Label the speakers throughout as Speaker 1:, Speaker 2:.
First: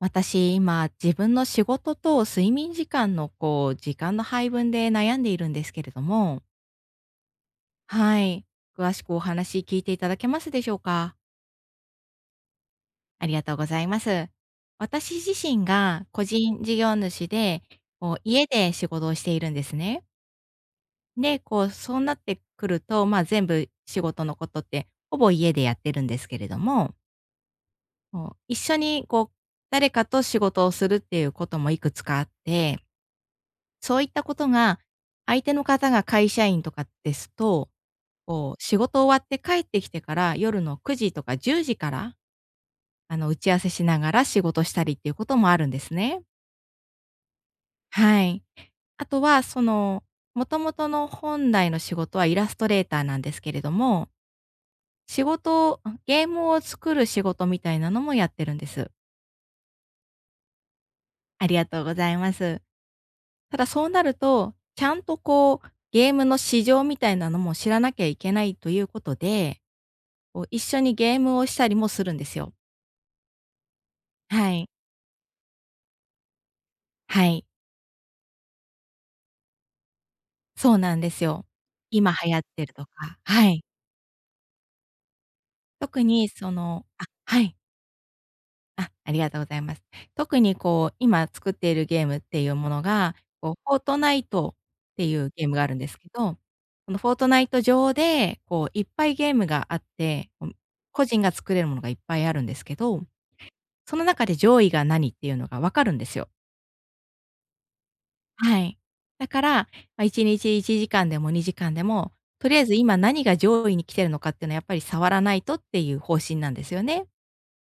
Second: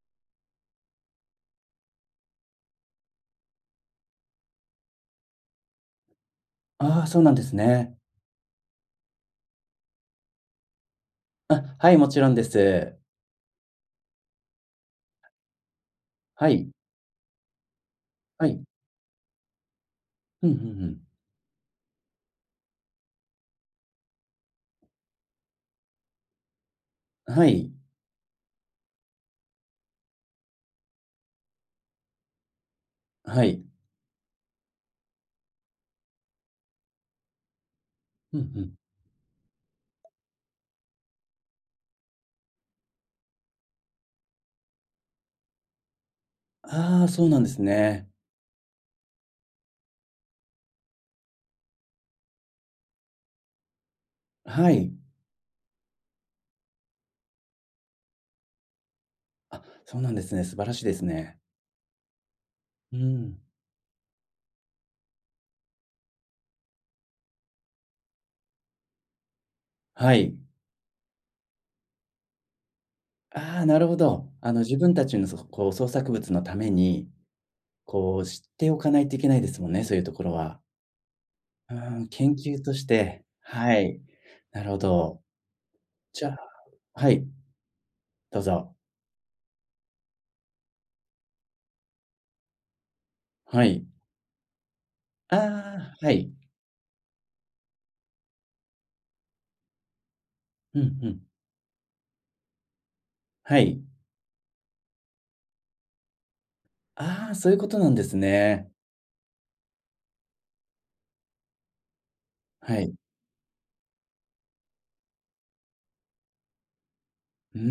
Speaker 1: 私、今、自分の仕事と睡眠時間の、時間の配分で悩んでいるんですけれども、
Speaker 2: ああ、そうなんですね。
Speaker 1: はい。詳しくお話聞いていただけますでしょうか？
Speaker 2: あ、はい、もちろんです。
Speaker 1: ありがとうございます。私自身が個
Speaker 2: は
Speaker 1: 人
Speaker 2: い、
Speaker 1: 事業主で、
Speaker 2: は
Speaker 1: 家
Speaker 2: い。
Speaker 1: で仕事をしているんですね。
Speaker 2: うんうん
Speaker 1: で、こう、そうなってくると、まあ、全部仕事のことって、ほぼ家でやってるんですけれども、
Speaker 2: うん。はい、
Speaker 1: 一緒に、誰かと仕事をするっていうこともいくつかあって、
Speaker 2: はい。
Speaker 1: そういったことが、相手の方が会社員とかですと、
Speaker 2: うんうん。
Speaker 1: 仕事終わって帰ってきてから、夜の9時とか10時から、打ち合わせしながら仕事したりっていうこともあるんですね。
Speaker 2: ああ、そうなんですね。
Speaker 1: はい。あとは、その、もともとの本来の仕事はイラストレーターなんですけれども、
Speaker 2: はい。
Speaker 1: 仕事をゲームを作る仕事みたいなのもやってるんです。
Speaker 2: あ、そうなんですね。素晴らしいですね。
Speaker 1: ありがとうございます。
Speaker 2: うん。
Speaker 1: ただそうなると、ちゃんとこう、ゲームの市場みたいなのも知らなきゃいけないということで、
Speaker 2: はい。
Speaker 1: 一緒にゲームをしたりもするんですよ。
Speaker 2: ああ、なるほど。
Speaker 1: は
Speaker 2: あの、
Speaker 1: い。
Speaker 2: 自分たちの、そこう、創作物のために、
Speaker 1: はい。
Speaker 2: こう、知っておかないといけないですもんね、そういうところは。
Speaker 1: そうなんですよ。
Speaker 2: うーん、
Speaker 1: 今流
Speaker 2: 研
Speaker 1: 行っ
Speaker 2: 究
Speaker 1: てる
Speaker 2: とし
Speaker 1: とか、
Speaker 2: て。
Speaker 1: はい。
Speaker 2: はい。なるほど。
Speaker 1: 特
Speaker 2: じゃ
Speaker 1: に
Speaker 2: あ
Speaker 1: そのあ、
Speaker 2: はい、
Speaker 1: はい。
Speaker 2: どうぞ。
Speaker 1: あ、ありがとうございます。特にこう、今作っているゲームっていうものが、
Speaker 2: は
Speaker 1: フォー
Speaker 2: い。
Speaker 1: トナイトっていうゲームがあるんで
Speaker 2: ああ、
Speaker 1: すけ
Speaker 2: はい。
Speaker 1: ど、このフォートナイト上で、いっぱいゲームがあって、
Speaker 2: うんう
Speaker 1: 個
Speaker 2: ん。
Speaker 1: 人が作れるものがいっぱいあるんですけど、
Speaker 2: はい。
Speaker 1: その中で上位が何っていうのが分かるんですよ。
Speaker 2: ああ、そういうことなんです
Speaker 1: は
Speaker 2: ね。
Speaker 1: い。だから、まあ、1日1時間でも2時間でも、とりあえず
Speaker 2: はい。
Speaker 1: 今何が上位に来てるのかっていうのはやっぱり触らないとっていう方針なんですよね。
Speaker 2: うー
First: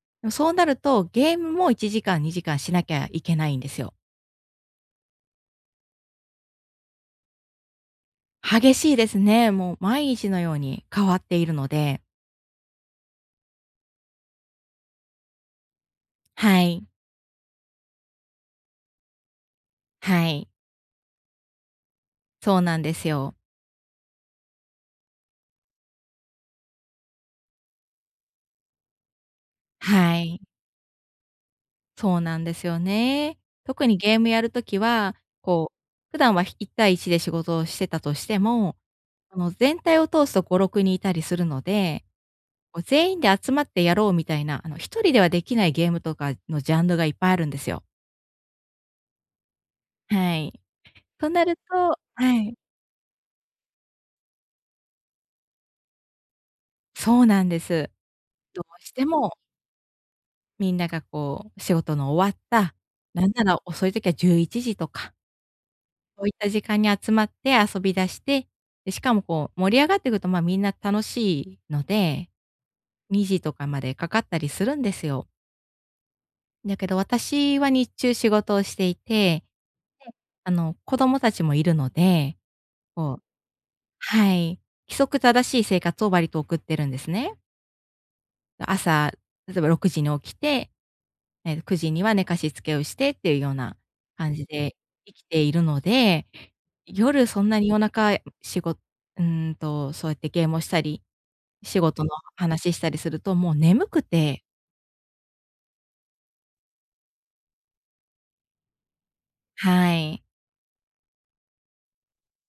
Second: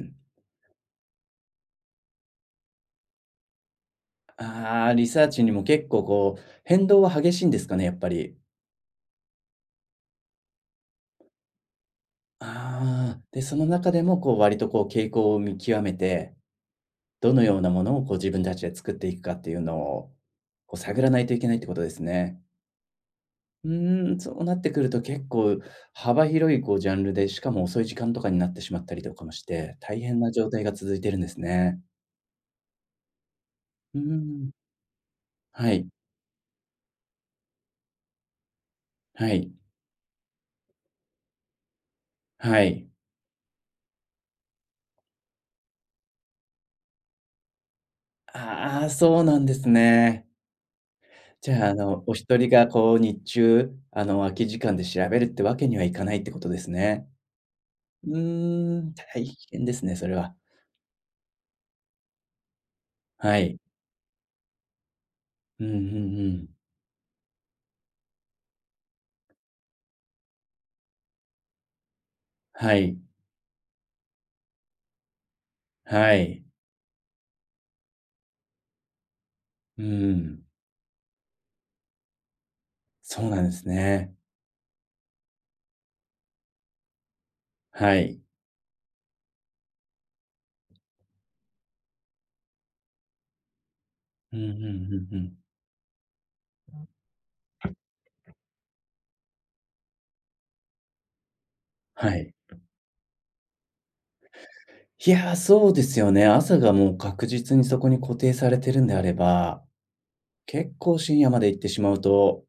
Speaker 2: ん。
Speaker 1: でもそうなると、ゲームも1時間2時間しなきゃいけないんですよ。
Speaker 2: ああ、リサーチにも結構こう、変動は激しいんですかね、やっぱり。
Speaker 1: 激しいですね。もう毎日のように変わっているので。
Speaker 2: ああ、で、その中でもこう割とこう傾向を見極めて、
Speaker 1: はい。
Speaker 2: どのようなものをこう自分たちで作っていくかっていうのを、
Speaker 1: はい。
Speaker 2: こう探らないといけないってことですね。
Speaker 1: そうなんですよ。
Speaker 2: うーん、そうなってくると結構幅広いこうジャンルで、しかも遅い時間とかになってしまったりとかもして、
Speaker 1: は
Speaker 2: 大変な
Speaker 1: い。
Speaker 2: 状態が続いてるんですね。
Speaker 1: そうなんですよね。特に
Speaker 2: うー
Speaker 1: ゲームやる
Speaker 2: ん。
Speaker 1: ときは、こ
Speaker 2: は
Speaker 1: う、
Speaker 2: い、
Speaker 1: 普段は1対1で仕事をしてたとしても、
Speaker 2: はい、
Speaker 1: 全体を通すと5、6人いたりするので、
Speaker 2: は
Speaker 1: こう
Speaker 2: い。
Speaker 1: 全員で集まってやろうみたいな、1人ではできないゲームとかのジャンルがいっぱいあるんですよ。
Speaker 2: ああ、そうなんですね。
Speaker 1: はい。とな
Speaker 2: じ
Speaker 1: る
Speaker 2: ゃあ、あ
Speaker 1: と
Speaker 2: の、お一
Speaker 1: は
Speaker 2: 人
Speaker 1: い、
Speaker 2: がこう日中、あの、空き時間で調べるってわけにはいかないってことですね。
Speaker 1: そうなんです。
Speaker 2: う
Speaker 1: ど
Speaker 2: ー
Speaker 1: うし
Speaker 2: ん、
Speaker 1: て
Speaker 2: 大
Speaker 1: も
Speaker 2: 変ですね、それは。
Speaker 1: みんながこう仕事の終わった、なん
Speaker 2: は
Speaker 1: な
Speaker 2: い。
Speaker 1: ら遅い時は11時とか、
Speaker 2: うんうんう
Speaker 1: そういっ
Speaker 2: ん。
Speaker 1: た時間に集まって遊び出して、で、しかもこう盛り上がってくると、ま、みんな楽しいので、
Speaker 2: はい、
Speaker 1: 2時とかまでかかったりするんですよ。
Speaker 2: はい。
Speaker 1: だけど私は日中仕事をしていて、
Speaker 2: うー
Speaker 1: で、
Speaker 2: ん、
Speaker 1: あの、子供たちもいるので、こう、
Speaker 2: そうなんですね。
Speaker 1: はい、規則正しい生活を割と送ってるんですね。
Speaker 2: はい。
Speaker 1: 朝、例えば6時に起きて、ええ、9時には寝かしつけをしてっていうような感
Speaker 2: うんう
Speaker 1: じ
Speaker 2: んう
Speaker 1: で生
Speaker 2: んう
Speaker 1: き
Speaker 2: ん。
Speaker 1: ているので、夜そんなに夜中しごうんと、そうやってゲームをしたり、仕事の
Speaker 2: はい。
Speaker 1: 話したりするともう眠くて、
Speaker 2: いや、そうですよね。朝がもう確実にそこに固定されてるんであれば、
Speaker 1: はい、
Speaker 2: 結構深夜まで行ってしまうと、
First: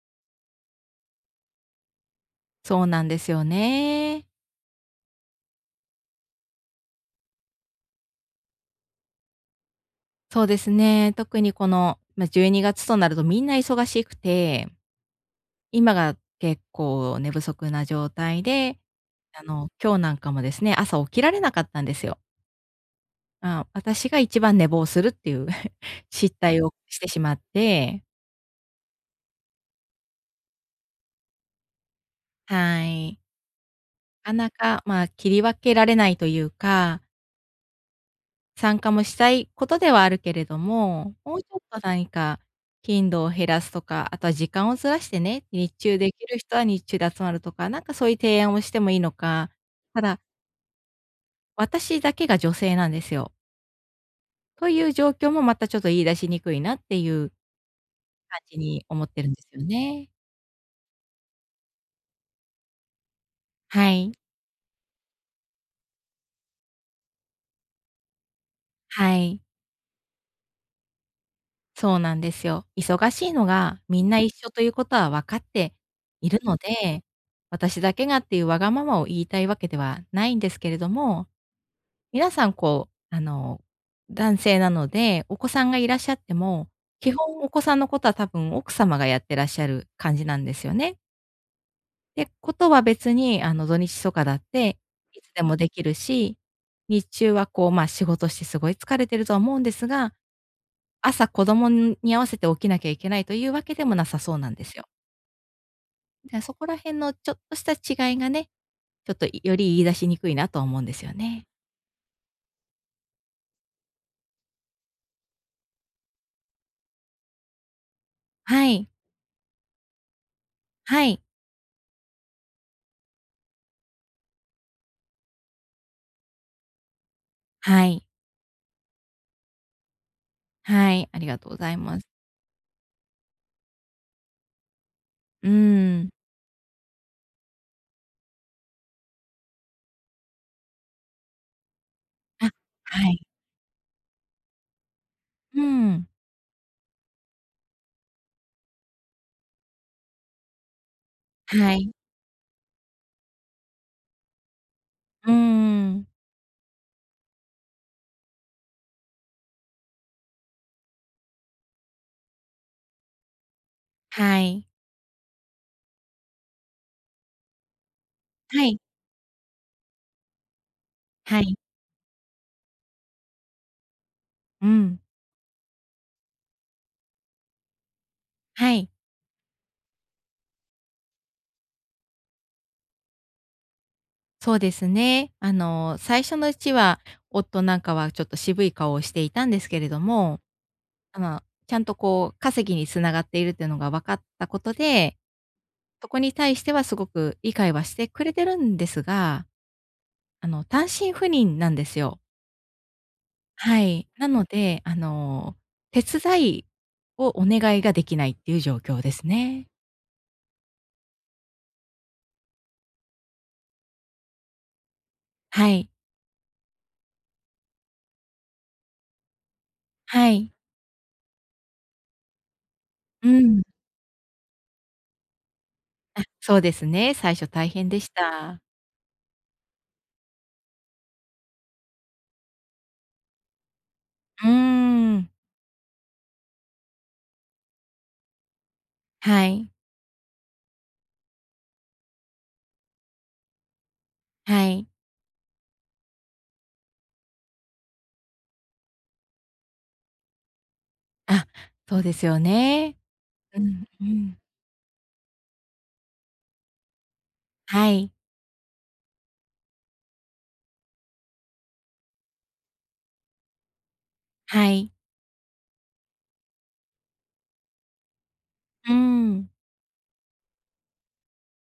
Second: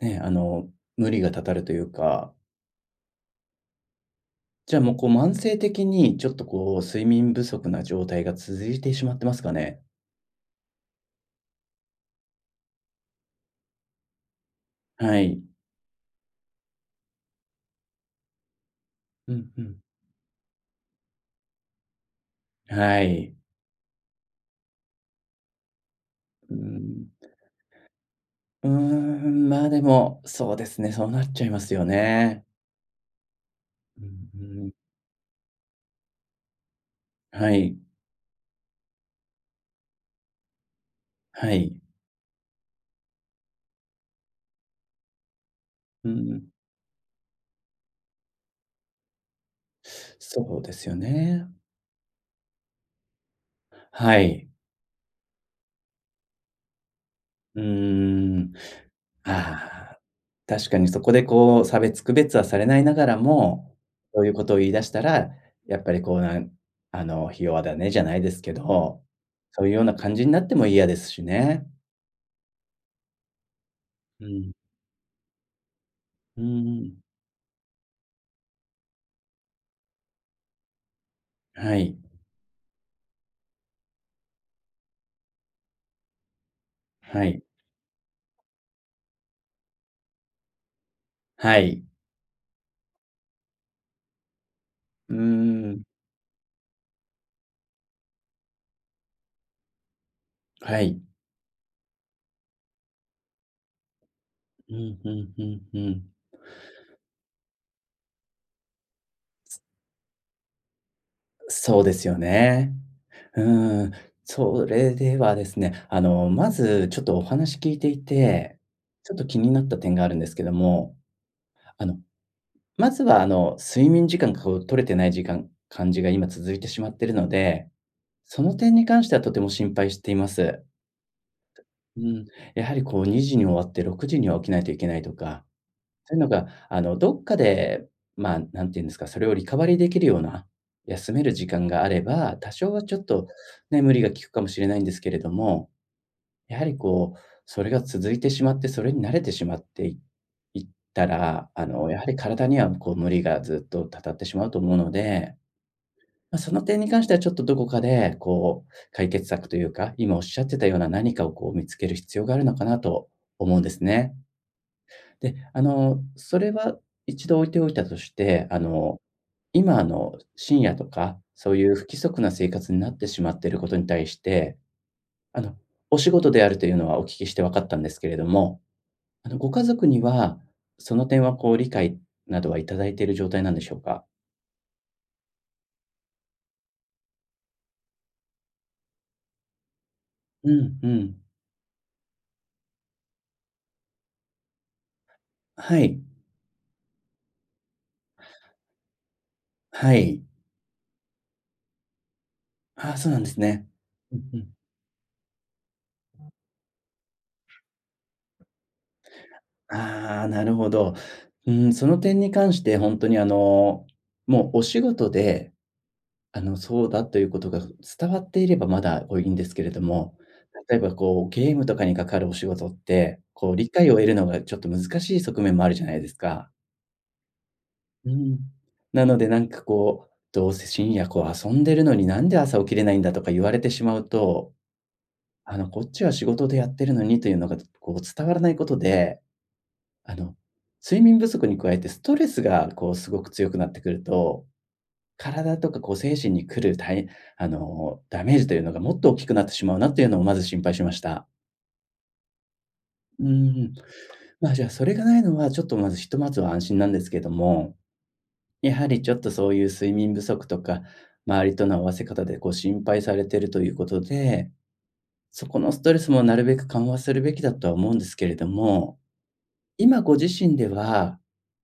Speaker 2: ね、あの、無理がたたるというか、
Speaker 1: そうなんですよね。
Speaker 2: じゃあ、もう、こう、慢性的にちょっと、こう、睡眠不足な状態が続いてしまってますかね？
Speaker 1: そうですね、特にこの、ま、12月となるとみんな忙しくて
Speaker 2: はい。
Speaker 1: 今が結構寝不足な状態で、
Speaker 2: うんうん。
Speaker 1: 今日なんかもですね、朝起きられなかったんですよ。
Speaker 2: はい。
Speaker 1: あ、私が一番寝坊するっていう 失
Speaker 2: うー
Speaker 1: 態をし
Speaker 2: ん。
Speaker 1: てしまって、
Speaker 2: うーん、まあ、でも、そうですね、そうなっちゃいますよね。
Speaker 1: はい。
Speaker 2: う
Speaker 1: な
Speaker 2: ん
Speaker 1: かな
Speaker 2: うん。
Speaker 1: か、まあ、切り分けられないというか、
Speaker 2: はい、
Speaker 1: 参加もしたいことではあるけれども、もうち
Speaker 2: は
Speaker 1: ょっ
Speaker 2: い。
Speaker 1: と何か頻度を減らすとか、あとは時間をずらしてね、日中
Speaker 2: う
Speaker 1: で
Speaker 2: ん
Speaker 1: き
Speaker 2: う
Speaker 1: る
Speaker 2: ん。
Speaker 1: 人は日中で集まるとか、なんかそういう提案をしてもいいのか、ただ、
Speaker 2: そうですよね。
Speaker 1: 私だけが女性なんですよ。
Speaker 2: はい。
Speaker 1: という状況もまたちょっと言い出しにくいなっていう
Speaker 2: うー
Speaker 1: 感
Speaker 2: ん。
Speaker 1: じに思ってるんですよ
Speaker 2: ああ。
Speaker 1: ね。
Speaker 2: 確かにそこでこう、差別区別はされないながらも、
Speaker 1: はい。
Speaker 2: そういうことを言い出したら、やっぱりこうなんあの、ひ弱だねじゃないですけど、
Speaker 1: はい。
Speaker 2: そういうような感じになっても嫌ですしね。
Speaker 1: そうなんですよ。忙しいのがみんな
Speaker 2: う
Speaker 1: 一緒
Speaker 2: ん。
Speaker 1: ということは分かっている
Speaker 2: うんう
Speaker 1: の
Speaker 2: んん。
Speaker 1: で、私だけがっていうわがままを言いたいわけではないんですけれども、
Speaker 2: はい。
Speaker 1: 皆さんこう、男性なので、お子さんがいらっしゃっても、基
Speaker 2: は
Speaker 1: 本
Speaker 2: い。
Speaker 1: お子さんのことは多分奥様がやってらっしゃる感じなんですよね。
Speaker 2: はい。
Speaker 1: で、ことは別に、土日とかだって、
Speaker 2: うー
Speaker 1: いつでもで
Speaker 2: ん。
Speaker 1: きるし、日中はこう、まあ、仕事してすごい疲れてるとは思うんですが、
Speaker 2: はい。
Speaker 1: 朝子供に合わせて起きなきゃいけないというわけでもなさそうなんで
Speaker 2: う
Speaker 1: すよ。
Speaker 2: ん、ふんふんふん。
Speaker 1: で、そこら辺のちょっとした違いがね、ちょっとより言い出しにくいなとは思うんですよね。
Speaker 2: そうですよね。うーん。それではですね、あの、まずちょっとお話聞いていて、
Speaker 1: はい。
Speaker 2: ちょっと気になった点があるんですけども、
Speaker 1: はい。
Speaker 2: あの、まずは、あの、睡眠時間が、こう、取れてない時間感じが今続いてしまっているので、
Speaker 1: はい。
Speaker 2: その点に関してはとても心配しています。
Speaker 1: はい、ありがとうございま
Speaker 2: う
Speaker 1: す。
Speaker 2: ん、やはり、こう、2時に終わって6時には起きないといけないとか、
Speaker 1: うーん。
Speaker 2: そういうのが、あの、どっかで、まあ、なんていうんですか、それをリカバリーできるような、休める時間があれば、
Speaker 1: あ、
Speaker 2: 多少はちょっ
Speaker 1: はい。
Speaker 2: とね、無理がきくかもしれないんですけれど
Speaker 1: う
Speaker 2: も、
Speaker 1: ん。
Speaker 2: やはりこう、それが続いてしまって、それに慣れてしまっていいったら、あ
Speaker 1: は
Speaker 2: の、
Speaker 1: い。
Speaker 2: やはり体にはこう無理がずっとたたってしまうと思うの
Speaker 1: うー
Speaker 2: で、
Speaker 1: ん。
Speaker 2: ま、その点に関してはちょっとどこかでこう、解決策というか、今おっしゃってたような何かをこう見つける必要があるのかなと思うんですね。
Speaker 1: はい。
Speaker 2: で、あの、それは一度置いておいたとして、あ
Speaker 1: はい。
Speaker 2: の、今の、深夜とか、
Speaker 1: は
Speaker 2: そ
Speaker 1: い。
Speaker 2: ういう不規則な生活になってしまっていることに対して、
Speaker 1: うん。
Speaker 2: あの、お仕事であるというのはお聞きして分かったんですけれども、
Speaker 1: はい。
Speaker 2: あの、ご家族には、その点はこう理解などはいただいている状態なんでしょうか？
Speaker 1: そうですね。あの、最初のうちは、夫なんかはちょっと渋い顔をしていたんですけれども、
Speaker 2: うんう
Speaker 1: あ
Speaker 2: ん。
Speaker 1: の、ちゃんとこう稼ぎにつながっているっていうのが分かったことで、
Speaker 2: はい、
Speaker 1: そこに対してはすごく理解はしてくれてるんですが、
Speaker 2: はい。
Speaker 1: 単身赴任なんですよ。
Speaker 2: ああ、そうなんですね。
Speaker 1: はい。
Speaker 2: う
Speaker 1: な
Speaker 2: んう
Speaker 1: の
Speaker 2: ん。
Speaker 1: で、あの、手伝いをお願いができないっていう状況ですね。
Speaker 2: ああ、なるほど。うん、その点に関してほんとにあの、もうお仕事で、
Speaker 1: はい。
Speaker 2: あの、そうだということが伝わっていればまだこういいんですけれども、
Speaker 1: はい。
Speaker 2: 例えばこうゲームとかにかかるお仕事って、
Speaker 1: う
Speaker 2: こう
Speaker 1: ん。
Speaker 2: 理解を得るのがちょっと難しい側面もあるじゃないです
Speaker 1: あ、
Speaker 2: か。
Speaker 1: そうですね。最初大変で
Speaker 2: う
Speaker 1: し
Speaker 2: ん。
Speaker 1: た。
Speaker 2: なのでなんかこう、どうせ深夜こう遊んでるのになんで朝起きれないんだとか言われてしまう
Speaker 1: うー
Speaker 2: と、
Speaker 1: ん。
Speaker 2: あのこっちは仕事でやってるのにというのがこう伝わらないことで、
Speaker 1: はい。
Speaker 2: あの睡眠不足に加えてストレスがこうすごく強くなってくると、
Speaker 1: はい。
Speaker 2: 体とかこう精神に来るたいあのダメージというのがもっと大きくなってしまうなというのをまず心配しました。
Speaker 1: あ、そうですよね。
Speaker 2: うー
Speaker 1: う
Speaker 2: ん。
Speaker 1: ん、うん。
Speaker 2: まあ、じゃあそれがないのはちょっとまずひとまずは安心なんですけども、
Speaker 1: はい、
Speaker 2: やはりちょっとそういう睡眠不足とか、周りとの合わせ方でこう心配されてるということで、
Speaker 1: はい。
Speaker 2: そこのストレスもなるべく緩和するべきだとは思うんですけれど
Speaker 1: う
Speaker 2: も、
Speaker 1: ん。
Speaker 2: 今ご自身では、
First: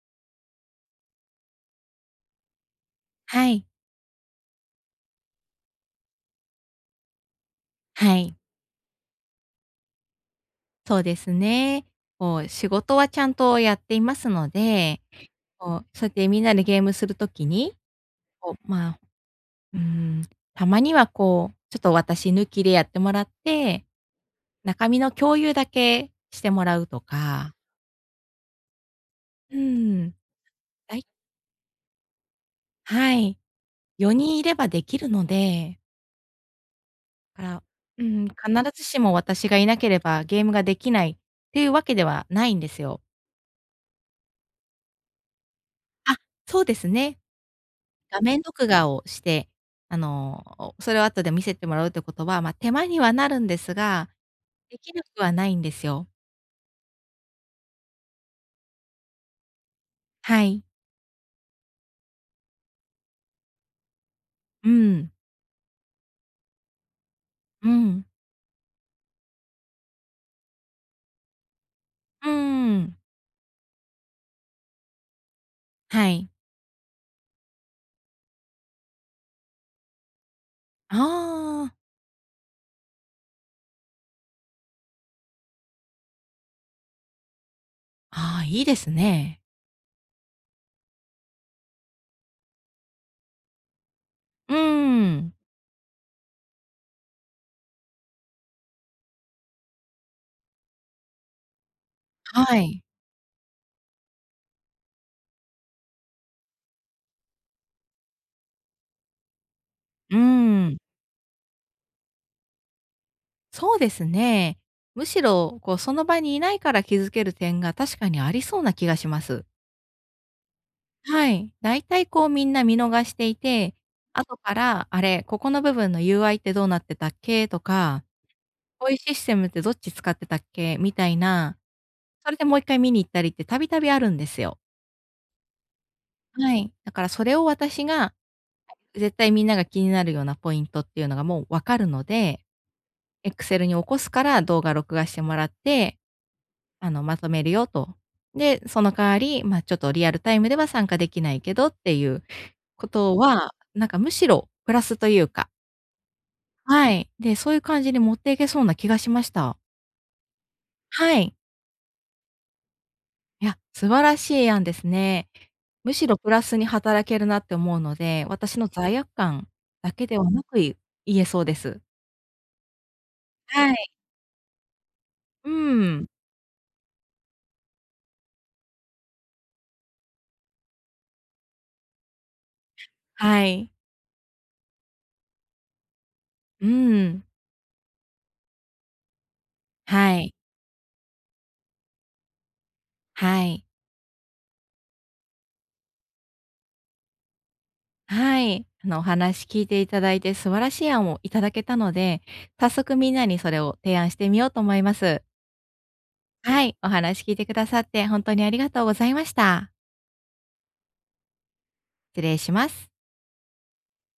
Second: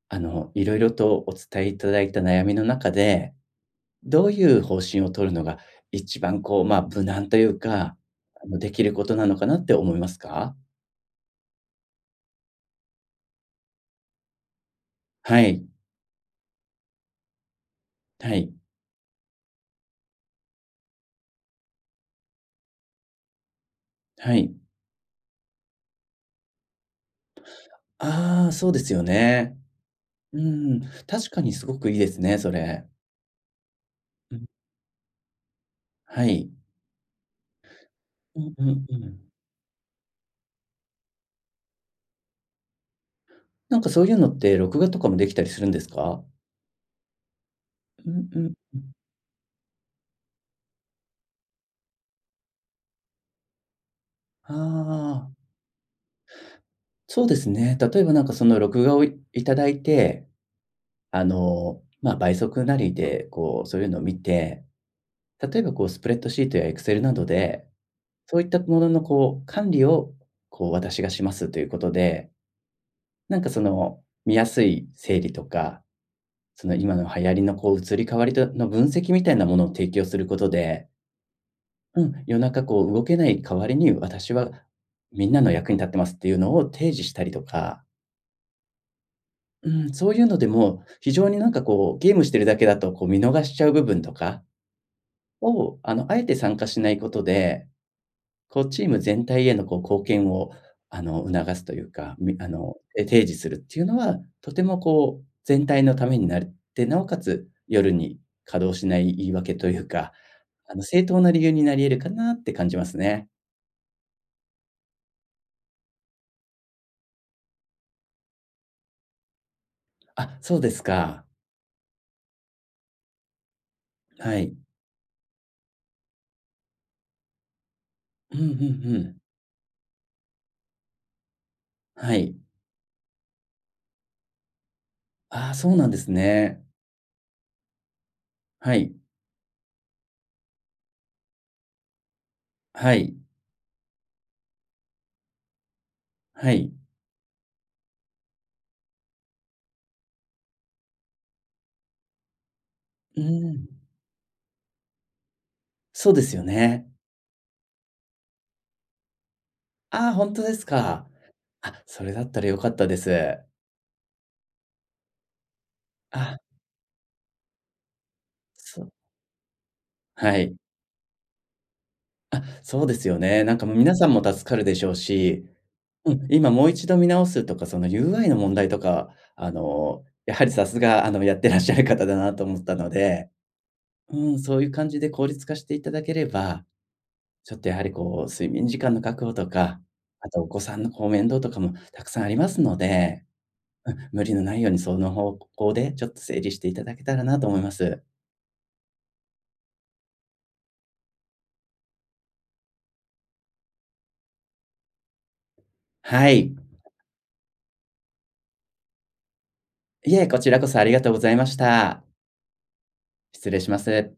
Speaker 2: あの、いろいろとお伝えいただいた悩みの中で、
Speaker 1: はい、
Speaker 2: どういう方針を取るのが一番こう、まあ、無難というか、
Speaker 1: はい。
Speaker 2: あの、できることなのかなって思いますか？
Speaker 1: そうですね。仕事はちゃんとやっていますので、
Speaker 2: はい、
Speaker 1: そうやってみんなでゲームするときに、
Speaker 2: は
Speaker 1: こ
Speaker 2: い、
Speaker 1: う、まあ、うーん、たまにはこう、ちょっと私抜きでやってもらって、
Speaker 2: はい。
Speaker 1: 中身の共有だけしてもらうとか、
Speaker 2: ああ、そうですよ
Speaker 1: う
Speaker 2: ね。
Speaker 1: ーん、
Speaker 2: うん、
Speaker 1: だい
Speaker 2: 確かにすごくいいですね、それ。
Speaker 1: はい、4
Speaker 2: う
Speaker 1: 人い
Speaker 2: ん、
Speaker 1: ればできるので
Speaker 2: はい。
Speaker 1: から、うん、必
Speaker 2: うんう
Speaker 1: ず
Speaker 2: んう
Speaker 1: しも
Speaker 2: ん。
Speaker 1: 私がいなければゲームができないっていうわけではないんですよ。
Speaker 2: なんかそういうのって録画とかもできたりするんです
Speaker 1: あ、
Speaker 2: か？
Speaker 1: そうですね。
Speaker 2: う
Speaker 1: 画
Speaker 2: んう
Speaker 1: 面
Speaker 2: ん。
Speaker 1: 録画をして、それを後で見せてもらうってことは、まあ、手間にはなるんですが、
Speaker 2: あ
Speaker 1: できなくはな
Speaker 2: あ、
Speaker 1: いんですよ。
Speaker 2: そうですね。例えばなんかその録画をいただいて、
Speaker 1: はい。
Speaker 2: あの、ま、倍速なりでこうそういうのを見て、
Speaker 1: うん。
Speaker 2: 例えばこうスプレッドシートやエクセルなどで、
Speaker 1: うん。
Speaker 2: そういったもののこう管理をこう私がしますということ
Speaker 1: うー
Speaker 2: で、
Speaker 1: ん。
Speaker 2: なんかその見やすい整理とか、
Speaker 1: はい。
Speaker 2: その今の流行りのこう移り変わりとの分析みたいなものを提供することで、
Speaker 1: ああ。
Speaker 2: うん、夜中こう動けない代わりに、私はみんなの役に立ってますっていうのを提示したりとか、
Speaker 1: ああ、いいですね。
Speaker 2: うん、そういうのでも、非常になんかこう、ゲームしてるだけだとこう見逃しちゃう部分とか
Speaker 1: うーん。
Speaker 2: を、あの、あえて参加しないことで、こうチーム全体へのこう貢献を、あの、促すというか、みあ
Speaker 1: は
Speaker 2: の、
Speaker 1: い。
Speaker 2: え、提示するっていうのは、とてもこう、全体のためになるって、なおかつ夜に稼働しない言い訳というか、
Speaker 1: うー
Speaker 2: あの、
Speaker 1: ん。
Speaker 2: 正当な理由になり得るかなって感じますね。
Speaker 1: そうですね。むしろ、こう、その場にいないから気づける点が確かにありそうな気がします。
Speaker 2: あ、そうですか。
Speaker 1: はい。だいたいこうみんな見逃していて、
Speaker 2: は
Speaker 1: 後か
Speaker 2: い。
Speaker 1: ら、あれ、ここの部分の UI ってどうなってたっけとか、
Speaker 2: うんうんう
Speaker 1: こういうシ
Speaker 2: ん。
Speaker 1: ステムってどっち使ってたっけみたいな、
Speaker 2: は
Speaker 1: そ
Speaker 2: い。
Speaker 1: れでもう一回見に行ったりってたびたびあるんですよ。
Speaker 2: ああ、そうなんです
Speaker 1: は
Speaker 2: ね。
Speaker 1: い。だからそれを私が、
Speaker 2: はい。
Speaker 1: 絶対みんなが気になるようなポイントっていうのがもうわかるので、
Speaker 2: はい。
Speaker 1: Excel に起こすから動画録画してもらって、
Speaker 2: はい。
Speaker 1: まとめるよと。で、その代わり、まあ、ちょっとリアルタイムでは参加できないけどっていうこと
Speaker 2: うー
Speaker 1: は、
Speaker 2: ん。
Speaker 1: なんかむしろプラスというか、
Speaker 2: そうですよね。
Speaker 1: はい。で、そういう感じに持っていけそうな気がしました。
Speaker 2: ああ、ほんとですか。
Speaker 1: はい。
Speaker 2: あ、それだったら良かったです。
Speaker 1: いや、素晴らしい案ですね。むしろプ
Speaker 2: あ、
Speaker 1: ラスに働けるなって思うので、私の
Speaker 2: そう。
Speaker 1: 罪悪感だけでは
Speaker 2: は
Speaker 1: な
Speaker 2: い。
Speaker 1: く、言えそうです。
Speaker 2: あ、そうですよね。なんか
Speaker 1: は
Speaker 2: もう
Speaker 1: い。
Speaker 2: 皆さんも助かるでしょうし、
Speaker 1: うん。
Speaker 2: うん、今もう一度見直すとか、その UI の問題とか、あの、やはりさすが、あの、やってらっしゃる方だなと思ったので、
Speaker 1: はい。
Speaker 2: うん、そういう感じで効率化していただければ、
Speaker 1: うん。
Speaker 2: ちょっとやはりこう、睡眠時間の確保とか、
Speaker 1: は
Speaker 2: あ
Speaker 1: い。
Speaker 2: とお子さんのこう面倒とかもたくさんありますので、
Speaker 1: はい。
Speaker 2: うん、無理のないようにその方向でちょっと整理していただけたらなと思います。
Speaker 1: はい。あの、お話聞いていただいて素晴らしい案をいただけたので、早速みんなにそれを提案してみようと思います。
Speaker 2: はい。
Speaker 1: はい。お話聞いてくださって本当にありがとうございました。
Speaker 2: いえ、こちらこそありがとうございました。
Speaker 1: 失礼します。
Speaker 2: 失礼します。